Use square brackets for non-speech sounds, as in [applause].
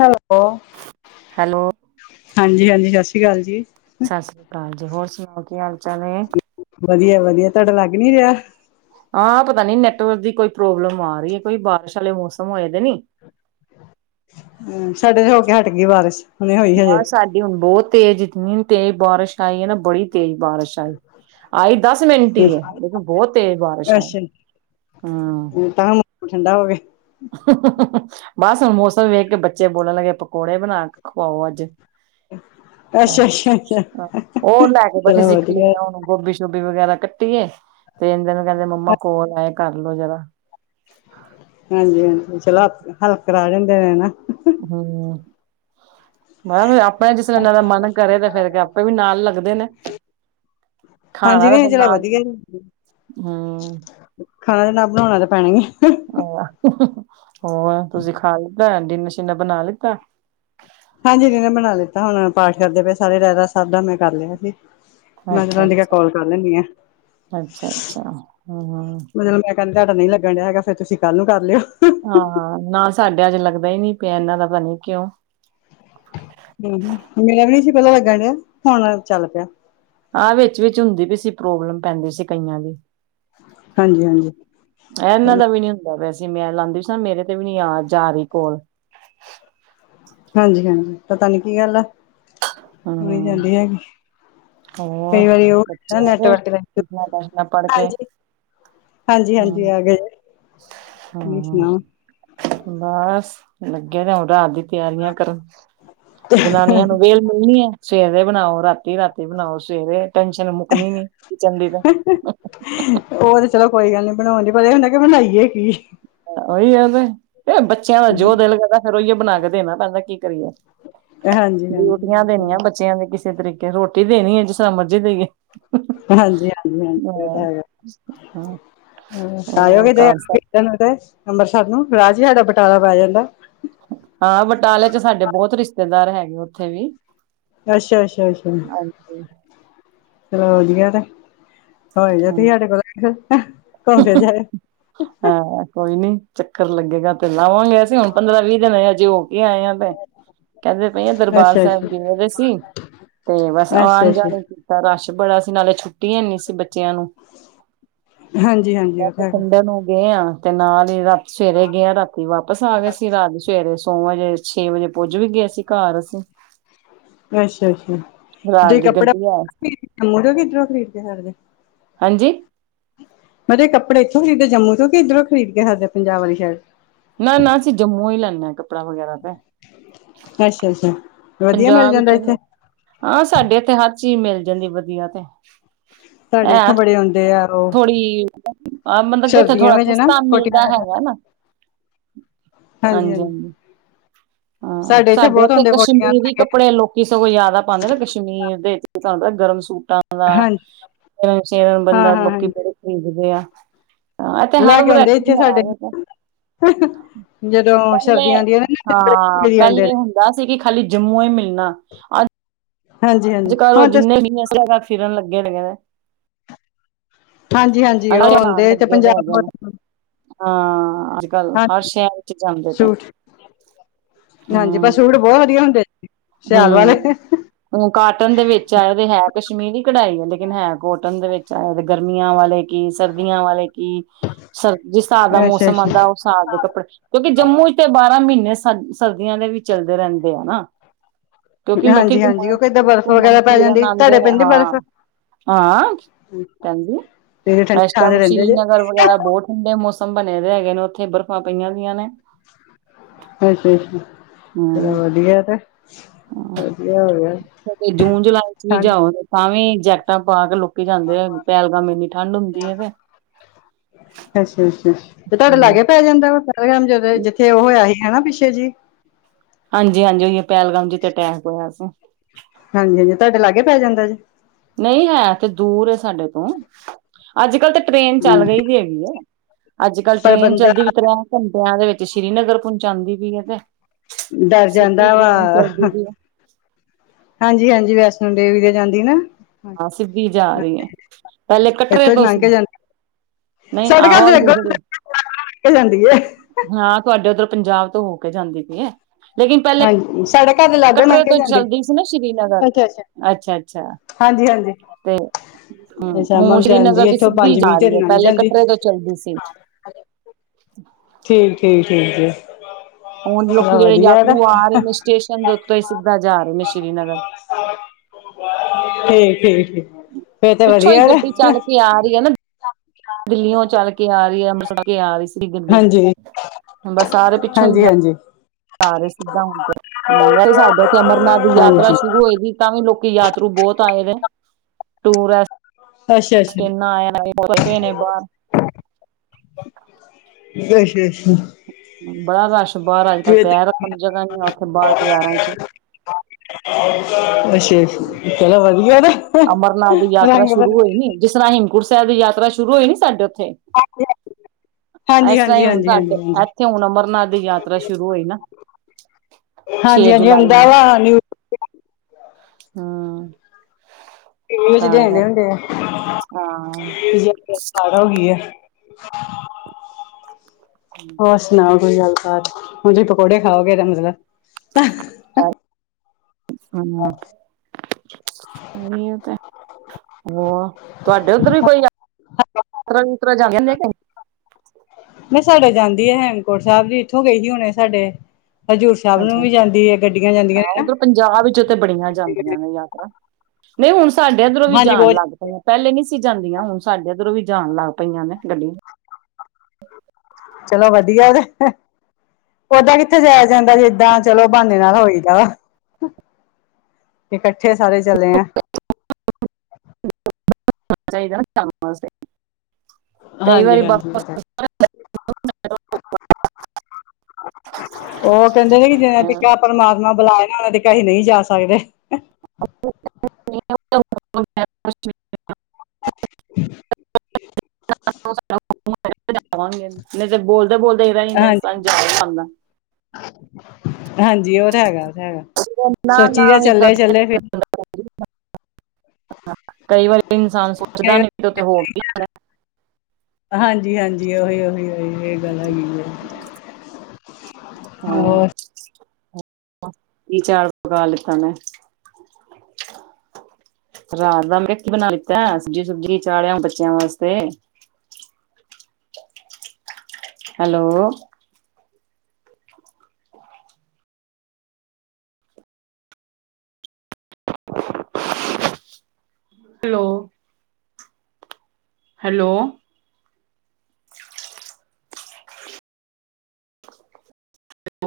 Hello. Hello. ਹਾਂਜੀ-ਹਾਂਜੀ, ਸਤਿ ਸ਼੍ਰੀ ਅਕਾਲ ਜੀ। ਸਤਿ ਸ੍ਰੀ ਅਕਾਲ ਜੀ। ਹੋਰ ਸੁਣਾਓ ਜੀ ਹਾਲ-ਚਾਲ ਐ। ਵਧੀਆ-ਵਧੀਆ, ਤੁਹਾਡਾ ਲੱਗ ਨੀ ਰਿਹਾ? ਆਹ ਪਤਾ ਨੀ ਨੈਟਵਰਕ ਦੀ ਕੋਈ ਪ੍ਰੋਬਲਮ ਆ ਰਹੀ ਐ। ਕੋਈ ਬਾਰਿਸ਼ ਵਾਲੇ ਮੌਸਮ ਹੋਏ ਦੇ ਨੀ। ਹਮ ਸਾਡੇ ਤੇ ਹੋ ਕੇ ਹਟ ਗਈ ਬਾਰਿਸ਼। ਹੁਣੇ ਹੋਈ ਹਜੇ ਨਾ ਸਾਡੀ ਹੁਣ ਬਹੁਤ ਤੇਜ਼ ਇਨੀ ਤੇਜ਼ ਬਾਰਿਸ਼ ਆਈ ਨਾ, ਬੜੀ ਤੇਜ਼ ਬਾਰਿਸ਼ ਆਈ ਦਸ ਮਿੰਟ ਹੀ ਏ ਲੇਕਿਨ ਬਹੁਤ ਤੇਜ਼ ਬਾਰਿਸ਼ ਆਈ। ਹੂੰ [unintelligible] ਹੁਣ ਠੰਡਾ ਹੋ ਗਿਆ। ਬਸ ਹੁਣ ਮੌਸਮ ਵੇਖ ਕੇ ਬੱਚੇ ਬੋਲਣ ਲੱਗੇ ਪਕੌੜੇ ਬਣਾ ਕੇ ਖਵਾਓ ਅੱਜ। ਅੱਛਾ ਅੱਛਾ ਅੱਛਾ ਉਹ ਲੈ ਕੇ ਬੈਠੇ ਚਲੋ ਸੀ, ਵਧੀਆ ਖਲੇਰਾ ਹੁਣ ਗੋਭੀ ਸੋਭੀ ਸ਼ੁਭੀ ਵਗੈਰਾ ਕੱਟੀ ਏ ਤੇ ਇਹਦੇ ਨੂੰ ਕਹਿੰਦੇ ਮੰਮਾ ਕੋਲ ਆਏ ਕਰਲ ਲੋ ਜਰਾ। ਹਾਂਜੀ-ਹਾਂਜੀ, ਚਲੋ ਹੈਲਪ ਕਰਾ ਜਾਂਦੇ ਨੇ ਨਾ। ਹੂੰ। ਮੈਂ ਕਿਹਾ ਫੇਰ ਆਪਣਾ ਜਿਸ ਤਰ੍ਹਾਂ ਇਹਨਾਂ ਦਾ ਮਨ ਕਰੇ ਤਾਂ ਫੇਰ ਆਪੇ ਵੀ ਨਾਲ ਲੱਗਦੇ ਨੇ। ਹਾਂਜੀ ਖਾਣਾ ਤੇ ਨਹੀਂ ਫਿਰ ਚਲੋ ਨਾਲ, ਵਧੀਆ ਹੂੰ। ਖਾਣਾ ਤਾਂ ਨਾ ਬਣਾਉਣਾ ਤਾਂ ਪੈਣਾਗੇ। ਆਹ ਹੋਰ ਤੁਸੀਂ ਖਾ ਲਿੱਤਾ, ਡਿਨਰ ਸ਼ਿਨਰ ਬਣਾ ਲਿੱਤਾ। ਹਾਂਜੀ, ਇਹ ਨੇ ਬਣਾ ਲਿੱਤਾ, ਹੁਣ ਪਾਠ ਕਰਦੇ ਪਏ ਸਾਰੇ ਰਹਿਰਾਸ ਸਾਬ ਦਾ, ਮੈਂ ਕਰ ਲਿਆ ਸੀ। ਮੈਂ ਰਹਿੰਦੀ ਅੱਛਾ ਆਂ ਕਿਹਾ ਅੱਛਾ ਕਾਲ ਕਰ ਲੈਂਦੀ ਆ। ਅੱਛਾ ਅੱਛਾ ਹਮ ਮੈਂ ਰਹਿੰਦੀਆਂ ਮੈਂ ਤੁਹਾਡਾ ਨੀ ਲੱਗ ਰਿਹਾ ਹੈਗਾ ਫਿਰ ਤੁਸੀਂ ਕੱਲ ਨੂੰ ਕਰ ਲੇਓ। ਹਾਂ, ਨਾ ਸਾਡਾ ਅੱਜ ਲੱਗਦਾ ਹੀ ਨੀ ਪਿਆ ਇਹਨਾਂ ਦਾ ਪਤਾ ਨੀ ਕਿਉਂ। ਹੂੰ, ਮੇਰਾ ਵੀ ਨਹੀਂ ਸੀ ਪਹਿਲਾਂ ਲੱਗਣ ਡਹਾ ਹੁਣ ਚੱਲ ਪਿਆ। ਆਹ ਵਿੱਚ-ਵਿਚ ਹੁੰਦੀ ਵੀ ਸੀ ਪ੍ਰੋਬਲਮ ਪੈਂਦੀ ਸੀ ਕਈਆਂ ਦੀ। ਹਾਂਜੀ-ਹਾਂਜੀ। ਇਹਨਾਂ ਦਾ ਵੀ ਨੀ ਹੁੰਦਾ ਵੈਸੇ। ਮੈਂ ਲਾਉਂਦੀ ਵੀ ਸੀ ਨਾ ਮੇਰੇ ਤੇ ਵੀ ਨੀ ਆ ਜਾ ਰਹੀ ਕੋਲ। ਹਾਂਜੀ-ਹਾਂਜੀ ਪਤਾ ਨੀ ਕੀ ਗੱਲ ਆ। ਹੋਣੀ ਹਮ ਜਾਂਦੀ ਹੈਗੀ। ਹੋਰ ਕਈ ਵਾਰੀ ਬੱਚੇ ਉਹ ਆ ਨੈਟ ਗਏ ਵਰਕ ਨੇ। ਟਿਊਸ਼ਨਾਂ ਟਾਸ਼ਨਾਂ ਪੜ੍ਹ ਕੇ ਹਾਂਜੀ ਹਾਂਜੀ ਹਮ ਆ ਗਏ ਤੁਸੀਂ ਹਮ ਸੁਣਾਓ? ਬਸ ਲੱਗਿਆ ਨੇ ਹ ਰਾ ਦੀ ਤਿਆਰੀਆਂ ਕਰਨ ਜਨਾਨੀਆਂ ਨੂੰ ਵੇਲ ਮਿਲਣੀ ਹੈ। ਸਵੇਰੇ ਬਣਾਓ ਰਾਤੀ ਰਾਤੀ ਬਣਾਓ ਸਵੇਰੇ ਟੈਨਸ਼ਨ ਮੁੱਕਣੀ ਨੀ ਕਿਚਨ ਦੀ ਤਾਂ ਉਹ ਤੇ ਚਲੋ ਕੋਈ ਗੱਲ ਨੀ ਬਣਾਉਣ ਦੀ ਪਰ ਹੁੰਣ ਕਿ ਬਣਾਈਏ ਕੀ। ਉਹੀ ਕਿੰਦੇ ਇਹ ਬੱਚੇ ਬੱਚਿਆਂ ਦਾ ਜੋ ਦਿਲ ਲਦਾ ਫੇਿਰ ਉਹੀਏ ਬਣਾ ਕੇ ਦੇਣਾ ਪਹਿਲਦਾ ਕੀ ਕਰੀਏ। ਡਿਊਟੀਆਂ ਦੇਣੀਆਂ ਹਾਂਜੀ-ਹਾਂਜੀ-ਹਾਂਜੀ। ਬੱਚਿਆਂ ਦੇ ਕਿਸੇ ਤਰੀਕੇ ਰੋਟੀ ਦੇਣੀ ਹੈ ਜਿਸ ਤਰ੍ਹਾਂ ਮਰਜ਼ੀ ਦੇਈਏ। ਹਾਂਜੀ ਹਾਂਜੀ ਹਾਂਜੀ ਇਹ ਤਾਂ ਹੈਗਾ। ਆ ਹੋਰ ਜਾਓਗੇ ਜੇ ਘਰ ਸਭ ਤੇ ਅੰਮ੍ਰਿਸਰ ਨੂੰ ਰਾਜ ਸਾਡਾ ਬਟਾਲਾ ਪੈ ਜਾਂਦਾ ਹਾਂ ਬਟਾਲੇ ਚ ਸਾਡੇ ਬਹੁਤ ਰਿਸ਼ਤੇਦਾਰ ਹੈਗੇ ਉੱਥੇ ਵੀ। ਅੱਛਾ ਅੱਛਾ ਅੱਛਾ ਚ ਵਧ ਹਾਂਜੀ ਤੇ ਹੋ ਜਾ ਹਾਂ ਤੁਸੀ ਸਾਡੇ ਕੋ ਘੁੰਮ ਫ ਜਾਏ ਹਾਂ ਕੋਈ ਨੀ ਚੱਕਰ ਲੱਗੇਗਾ ਤੇ ਲਾਵਾਂਗੇ ਅਸੀਂ ਹੁਣ ਪੰਦਰਾਂ ਵੀਹ ਦਿਨ ਆਏ ਅਜੇ ਹੋ ਕੇ ਆਏ ਹਾਂ। ਕਹਿੰਦੇ ਪਈ ਆ ਦਰਬਾਰ ਅੱਛਾ ਸਾਹਿਬ ਅੱਛਾ ਗੇਦੇ ਸੀ ਤੇ ਬਸ ਅੱਛਾ ਆਉਣ ਅੱਛਾ ਜਾਣੇ ਰਸ਼ ਬੜਾ ਸੀ ਨਾਲੇ ਛੁੱਟੀ ਹੈ ਸੀ ਬੱਚ ਬੱਚਿਆਂ ਨੂੰ। ਹਾਂਜੀ ਹਾਂਜੀ ਉਹ ਤਾਂ ਹੈਗਾ ਪਠਿੰਡ ਨੂੰ ਗਏ ਆ ਤੇ ਨਾਲ ਹੀ ਰਾ ਸਵੇਰੇ ਗਿਆ ਰਾਤੀ ਵਾਪਸ ਆ ਗਏ ਸੀ ਰਾਤ ਸਵੇਰੇ ਸੋ ਵਜੇ ਛੇ ਵਜੇ ਪੁੱਜ ਵੀ ਗਿਆਏ ਸੀ ਘਰ ਅਸੀਂ। ਅੱਛਾ ਅੱਛਾ ਰਾਤ ਤੁਸੀ ਦੀ ਕੱਪੜਾ ਗੱਡੀ ਆ ਜੰਮੂ ਕਿੱਧਰੋਂ ਖਰੀਦਦੇ ਹਦੇ ਹਾਂਜੀ ਮੈਂਰੇ ਕੱਪੜ ਇਥੋਂ ਖਰੀਦੇ ਜੰਮੂ ਤੋਂ ਕਿੱਧਰੋਂ ਖਰੀਦ ਕੇਏ ਸਾਡਦੇ ਪੰਜਾਬ ਵਾਲੀ ਸ਼ਾਇਰ ਨਾ ਨਾ ਅਸੀਂ ਜੰਮੂ ਹੀ ਲੈਂਦੇ ਹਾਂ ਕੱਪੜਾ ਵਗੈਰਾ ਤੇ ਅੱਛਾ ਅੱਛਾ ਵਧੀਆ ਮਿਲ ਪੰਜਾਬ ਜਾਂਦਾ ਇੱਥੇ ਵਿੱਚੋਂ ਹਾਂ ਸਾਡੇ ਇੱਥੇ ਹਰ ਚੀਜ਼ ਮਿਲ ਜਾਂਦੀ ਵਧੀਆ ਤੇ ਸਾਡੇ ਹੈ ਇੱਥੋਂ ਬੜੇ ਆਉਂਦੇ ਆ ਓ। ਮਤਲਬ ਕਿ ਉੱਥੇ ਥੋੜਾ ਨਾ ਸਸਤਾ ਕੋਟੀਆਂ ਮਿਲਦਾ ਦਾ ਹੈਗਾ ਨਾ ਹਾਂਜੀ ਹਾਂਜੀ ਹਾਂ ਸਾਡੇ ਬਹੁਤ ਇੱਥੇ ਆਉਂਦੇ ਕੋਟੀਆਂ ਲੈ ਕਸ਼ਮੀਰੀ ਕੇ ਕੱਪੜੇ ਲੋਕੀ ਸਗੋਂ ਜਿਆਦਾ ਪਾਉਂਦੇ ਨਾ ਕਸ਼ਮੀਰ ਦੇ ਤੁਹਾਨੂੰ ਪਤਾ ਗਰਮ ਸੂਟਾਂ ਦਾ ਹਾਂਜੀ ਸੇਰਨ ਹਾਂ ਬੰਦਾ ਹਾਂ ਲੋਕੀ ਹਾਂਜੀ ਬ ਭੇਜਦੇ ਆ ਹ ਤੇ ਲੈ ਕੇ ਆਉਂਦੇ ਹਰਮਰੱਖੀ ਇੱਥੇ ਸਾਡੇ ਹੈ ਜਦੋਂ ਪਹਿਲੇ ਸਰਦੀਆਂ ਦੀਆਂ ਨੇ ਨਾ ਹਾਂ ਬੜੇ ਆਉਂਦੇ ਨੇ ਪਹਿਲੇ ਹੁੰਦਾ ਸੀ ਕਿ ਖਾਲੀ ਜੰਮੂ ਹੀ ਮਿਲਣਾ। ਹਾਂਜੀ ਹਾਂਜੀ ਅੱਜ-ਕੱਲ ਓ ਹੁਣ ਤੇ ਜਿੰਨੇ ਵੀ ਅ ਸ ਫਿਰਨ ਲੱਗੇ ਨੇਗੇ ਕੈਂਦੇ। ਹਾਂਜੀ ਹਾਂਜੀ ਉਹ ਆਣ ਹੁੰਦੇ ਤੇ ਲੱਗੇ ਦੇ ਪੰਜਾਬ ਹੈਗੇ ਨੇ ਹਾਂ ਅੱਜ ਕੱਲ ਹਰ ਹਾਂਜੀ ਸ਼ਹਿਰ ਚ ਜਾਂਦੇ ਪਏ ਸੂਟ ਹਾਂਜੀ ਪਰ ਸੂਟ ਬਹੁਤ ਵਧੀਆ ਹੁੰਦੇ। ਸਿਆਲ ਵਾਲੇ ਹਮ ਹ ਕਾਟਨ ਦੇ ਵਿੱਚ ਆਏ ਤੇ ਹੈ ਕਸ਼ਮੀਰੀ ਕਢਾਈ ਹੈ ਲੇਕਿਨ ਹੈ ਕੋਟਨ ਦੇ ਵਿੱਚ ਚਾਹੇ ਤੇ ਗਰਮੀਆਂ ਵਾਲੇ ਕੀ ਸਰਦੀਆਂ ਵਾਲੇ ਕੀ ਸਰ ਜਿਸ ਹਾਰ ਦਾ ਅੱਛਾ ਮੌਸਮ ਆਉਂਦਾ ਅੱਛਾ ਉਸ ਸਾਲ ਦੇ ਕੱਪੜੇ ਕਿਉਂਕਿ ਜੰਮੂ ਚ ਤੇ ਬਾਰਾਂ ਮਹੀਨੇ ਸਰਦੀਆਂ ਦੇ ਵੀ ਚੱਲਦੇ ਰਹਿੰਦੇ ਆ ਨਾ ਕਿਉਂਕਿ ਲੋਕੀ ਹਾਂਜੀ ਹਾਂਜੀ ਘੁੰਮਣ ਕਿਉਂਕਿ ਏਦਾਂ ਬਰਫ਼ ਘੁੰਮਣ ਵਗੈਰਾ ਪੈ ਫਿਰਨ ਜਾਂਦੀ ਤੁਹਾਡੇ ਆਉਂਦੇ ਨੇ ਪੈਂਦੀ ਬਰਫ਼ ਹਾਂ ਹਾਂ ਭਹਦੀ ਤੇ ਠੰਡੀ ਇਸ ਥਾਂ ਤੇ ਟਾਈਮ ਰਹਿੰਦੇ ਜੇ ਸ਼੍ਰੀਨਗਰ ਵਗੈਰਾ ਬਹੁਤ ਠੰਡੇ ਮੌਸਮ ਬਣੇ ਰ ਹੈਗੇ ਨੇ ਉੱਥੇ ਬਰਫ਼ਾਂ ਪਈਆਂ ਦੀਆ ਨੇ ਅੱਛਾ ਅੱਛਾ ਚਲੋ ਵਧੀਆ ਤੇ ਵਧੀਆ ਹੋ ਗਿਆ ਹ ਜੂਨ ਜੁਲਾਈ ਚ ਵੀ ਠੰਡ ਜਾਓ ਤਾਂ ਵੀ ਜੈਕਟਾਂ ਪਾ ਕੇ ਰੱਕੀ ਜਾਂਦੇ ਆ ਪਹਿਲਗਾਮ ਇੰਨੀ ਠੰਢ ਹੁੰਦੀ ਹੈ ਤੇ ਅੱਛਾ ਅੱਛਾ ਤੇ ਤੁਆਡੇ ਲਾਗੇ ਹੂੰ, ਪੈ ਜਾਂਦਾ ਵੈ [unintelligible] ਜਿੱਥੇ ਓ ਹੋਇਆ ਸੀ ਹੈਨਾ ਪਿੱਛੇ ਜੀਅ ਹਾਂਜੀ ਹਾਂਜੀ, ਓਇਓ ਪੈਲਗਾਮ ਜਿਤੇ ਅਟੈਕ ਹੋਯਾ ਸੀ। ਹਾਂਜੀ ਹਾਂਜੀ, ਤਾਡੇ ਲਾਗੇ ਪੈ ਜਾਂਦਾ ਜੇ। ਨਈ ਹੈ ਤੇ ਦੂਰ ਏ ਸਾਡੇ ਤੋਂ। ਅੱਜ-ਕੱਲ੍ਹ ਤੇ ਟ੍ਰੇਨ ਚੱਲ ਹਮ ਰਈ ਵੀ ਹੈਗੀ ਏ, ਅੱਜ-ਕੱਲ ਪਰ ਟ੍ਰੇਨ ਬੰਦਾ ਚੱਲਦੀ ਵੀ ਤਰੈ ਘੰਟਿਆਂ ਦੇ ਵਿੱਚ ਸ੍ਰੀਨਗਰ ਪੋਚਾਂਦੀ ਪਈ ਏ ਤੇ। ਡਰ ਸਿੱਧੀ ਜਾਂਦਾ ਟ੍ਰੇਨ ਵਾ, ਚੱਲਦੀ ਪਈ ਏ ਹਾਂਜੀ-ਹਾਂਜੀ ਵੈਸ ਸੰਡੇ ਵੀ ਦੇ ਜਾਂਦੀ ਨਾ। ਪੈਲੇ ਕੱਟਰੇ ਇੱਥੋਂ ਤੋਂ ਲੰਘ ਸੀ। ਕੇ ਜਾਂਦੀ ਨਈ ਸਾਡੇ ਆਹੋ ਘਰ ਦੇ ਆਈ ਅੱਗੋਂ ਯੂਜ਼ਰ ਏ। ਲੰਘ ਕੇ ਜਾਂਦੀ ਹੈ ਹਾਂ, ਤੁਆਡੇ ਓਧਰ ਪੰਜਾਬ ਤੋਂ ਹੋ ਕੇ ਜਾਂਦੀ ਪੀ ਏ ਲੇਕਿਨ ਪੈ ਪੈਲੇ ਹਾਂਜੀ ਸਾਡੇ ਘਰ ਦੇ ਲਾਗੋਂ ਲੰਘ ਕਟਰੇ ਕੇ ਤੋਂ ਜਾਂਦੀ ਚੱਲਦੀ ਸੀ ਨਾ ਸ਼੍ਰੀਨਗਰ। ਅੱਛਾ, ਅੱਛਾ। ਹਾਂਜੀ, ਹਾਂਜੀ। ਅ ਸ਼ਾਮਾ ਹੁਣ ਨੂੰ ਜਾਂਦੀ ਸ੍ਰੀਨਗਰ ਏ ਦੀ ਇੱਥੋਂ ਸਿੱਧੀ ਪੰਜ ਜਾ ਵੀਹ ਰਹੀ ਏ ਲੰਗ ਪਹਿਲੇ ਜਾਂਦੀ। ਕਟਰੇ ਤੋਂ ਚੱਲਦੀ ਸੀ ਠੀਕ-ਠੀਕ, ਠੀਕ ਜੀ। ਹੁਣ ਲੋਕੀ ਚਲੋ ਜੇੜੇ ਵਧੀਆ ਨਾ ਯਾਤਰੂ ਆ ਰੇ ਨੇ ਸਟੇਸ਼ਨ ਦੇ ਉੱਤੋ ਈ ਸਿੱਧਾ ਜਾ ਰੇ ਨੇ ਸ਼੍ਰੀਨਗਰ। ਠੀਕ-ਠੀਕ, ਠੀਕ। ਫੇਰ ਤੇ ਪਿੱਛੋਂ ਈ ਵਧੀਆ ਨਾ ਗੱਡੀ ਚੱਲ ਕੇ ਆ ਰੀ ਐ ਨਾ। ਦਿਲੀਓ ਚੱਲ ਕੇ ਆ ਰੀ ਐ, ਅੰਬਰਸਰ ਕੇ ਆ ਰੀ ਸੀ ਗੱਡੀ। ਹਾਂਜੀ ਹੁਣ ਬਸ ਸਾਰੇ ਪਿੱਛੋਂ ਹੀ ਹਾਂਜੀ ਜਾ ਹਾਂਜੀ ਜਾ ਰੇ ਸਿੱਧਾ ਹੁਣ ਤੇ ਹੂੰ ਅਰੇ ਸਾਡੇ ਇਥੇ ਅਮਰਨਾਥ ਦੀ ਯਾਤਰਾ ਹਾਂਜੀ ਅੱਛਾ ਸ਼ੁਰੂ ਹੋਈ ਦੀ ਤਾਂ ਵੀ ਲੋਕੀ ਯਾਤਰੂ ਬੋਤ ਆਏ ਨੇ ਟੂਰੈ ਅੱਛਾ ਸਟ ਅੱਛਾ ਆਏ ਪਏ ਨੇ ਬਾਹਰ [inaudible] ਅੱਛਾ ਅੱਛਾ ਬੜਾ ਰਸ਼ ਬਾਰ ਅੱਜ-ਕੱਲ ਪੈਰ ਰੱਖਣ ਦੀ ਜਗ੍ਹਾ ਨੀ ਔਥੇ ਬਾਰ ਬਜ਼ਾਰਾਂ ਚ। ਅੱਛਾ ਅੱਛਾ, ਚਲੋ ਵਧੀਆ ਨਾ। ਅਮਰਨਾਥ ਦੀ ਯਾਤਰਾ ਸ਼ੁਰੂ ਰੰਗ ਹੋਈ ਨੀ ਜਿਸ ਤਰ੍ਹਾਂ ਹੇਮਕੁਟ ਸੈਬ ਦੀ ਯਾਤਰਾ ਸ਼ੁਰੂ ਹੋਈ ਨੀ ਸਾਡੇ ਔਥੇ। ਹਾਂਜੀ ਹਾਂਜੀ ਜੀ ਐਸ ਤਰ੍ਹਾਂ ਈ ਹੁਣ ਸਾਡੇ ਐਥੇ ਹੁਣ ਅਮਰਨਾਥ ਦੀ ਯਾਤਰਾ ਸ਼ੁਰੂ ਹੋਈ ਨਾ। ਛੇ ਹਾਂਜੀ ਹਾਂਜੀ, ਜੁਲਾਈ ਹੂੰਦੈ ਵਾ ਨਿਊ ਹਾਂ। ਨਿਉਜ ਦੇੰਦੇ ਹੁੰਦੇ ਐ। ਹਾਂ। ਹੋਗੀ ਏ। ਹੋਰ ਸੁਣਾਓ ਕੋਈ ਗੱਲਬਾਤ? ਹਾਂਜੀ, ਪਕੌੜੇ ਖਾਓਗੇ ਮਨੂੰ ਲਗਦਾ ਹਨਾ, ਓਈਓ ਤੇ। ਹੋਰ ਤੁਆਡੇ ਓਧਰ ਵੀ ਕੋਈ ਯਾ ਯਾਤਰਾ ਯੂਤਰਾ ਜਾਂਦੀ ਐ ਕਿ ਨਈ? ਨਈ ਸਾਡੇ ਜਾਂਦੀ ਏ ਹੇਮਕੂੰਟ ਸੈਬ ਦੀ, ਇੱਥੋਂ ਗਈ ਸੀ ਹੁਣੇ ਸਾਡੇ। ਹਜ਼ੂਰ ਸਾਬ ਅੱਛਾ ਨੂੰ ਵੀ ਜਾਂਦੀ ਏ, ਗੱਡੀਆਂ ਜਾਂਦੀਆਂ ਹਾਂ ਨੇ ਨਾ। ਉਧਰ ਪੰਜਾਬ ਵਿਚੋਂ ਤੇ ਬੜੀਆਂ ਜਾਂਦੀਆਂ ਨੇ ਯਾਤਰਾ। ਨਈ, ਹੁਣ ਸਾਡੇ ਐਧਰੋਂ ਵੀ ਹਾਂਜੀ ਜਾਣ ਬਹੁਤ ਲੱਗ ਪ ਇਆ ਪੈਲੇ ਨੀ ਸੀ ਜਾਂਦੀਆਂ ਹੁਣ ਸਾਡੇ ਐਧਰੋਂ ਵੀ ਜਾਣ ਲੱਗ ਪਈਆਂ ਨੇ ਗੱਡੀਆਂ। ਚਲੋ ਵਧੀਆ ਜੇ ਓਦਾਂ ਕਿੱਥੇ ਜਾਯਾ ਜਾਂਦੈ ਜੇ ਇਦਾ ਚਲੋ ਬ੍ਹਾਨੇ ਨਾਲ ਹੋਈਦਾ। ਤੇ ਕੱਠੇ ਸਾਰੇ ਚਲੇ ਆ। [unintelligible] ਚਾਈਦੈ ਨਾ ਜਾਣ ਵਾਸਤੇ। ਕਈ ਵਾਰੀ ਬ ਹਾਂਜੀ-ਹਾਂਜੀ, ਓ ਤਾ ਐ [inaudible] [inaudible] ਓਹ ਕੈੰਦੇ ਨੇ ਕਿ ਜੇ ਤੇ ਕਿਆ ਪਰਮਾਤਮਾ ਬੁਲਾਏ ਗਾ ਓਦੇ ਤੀਕ ਅਸੀ ਨਈ ਜਾ ਸਕਦੇ। [inaudible] [unintelligible] [inaudible] ਜਾਵਾਂਗੇ ਨਈ ਤੇ ਬੋਲਦੇ-ਬੋਲਦੇ ਈ ਰੈ ਜਾਂਦੇ ਨੇ ਹਾਂਜੀ ਸਮਝਾ ਈ ਨੀ ਸਕਦਾ। ਹਾਂਜੀ ਔ ਤਾਂ ਹੈਗਾ, ਹੈਗਾ ਨਾ ਨਾ ਸੋਚੀ ਦੈ ਵੀ ਚੱਲੇ, ਕਦੇ ਚੱਲੇ ਫਿਰ ਕਈ ਵਾਰੀ ਇਨਸਾਨ ਸੋਚਦੈ ਨੀ ਦੇ ਉੱਤੇ ਹੋ ਕੀ ਜਾਨੈ। ਹਾਂਜੀ-ਹਾਂਜੀ, ਔਹੀ-ਔਹੀ-ਔਹੀ। ਏ ਗੱਲ ਹੈਗੀ ਏ ਹਾਂ ਔਰ ਕੀ ਚਾੜ ਪਕਾ ਲਿੱਤਾ ਨੇ? ਰਾਤ ਦਾ ਮੈਂ ਕੀ ਬਣਾ ਲਿਤੈ? ਸਬਜ਼ੀ ਸੁਬਜੀ ਚਾੜਿਆ ਵਾਂ ਬੱਚਿਆਂ ਵਾਸਤੇ? ਹੈਲੋ। ਹੈਲੋ। ਹੈਲੋ।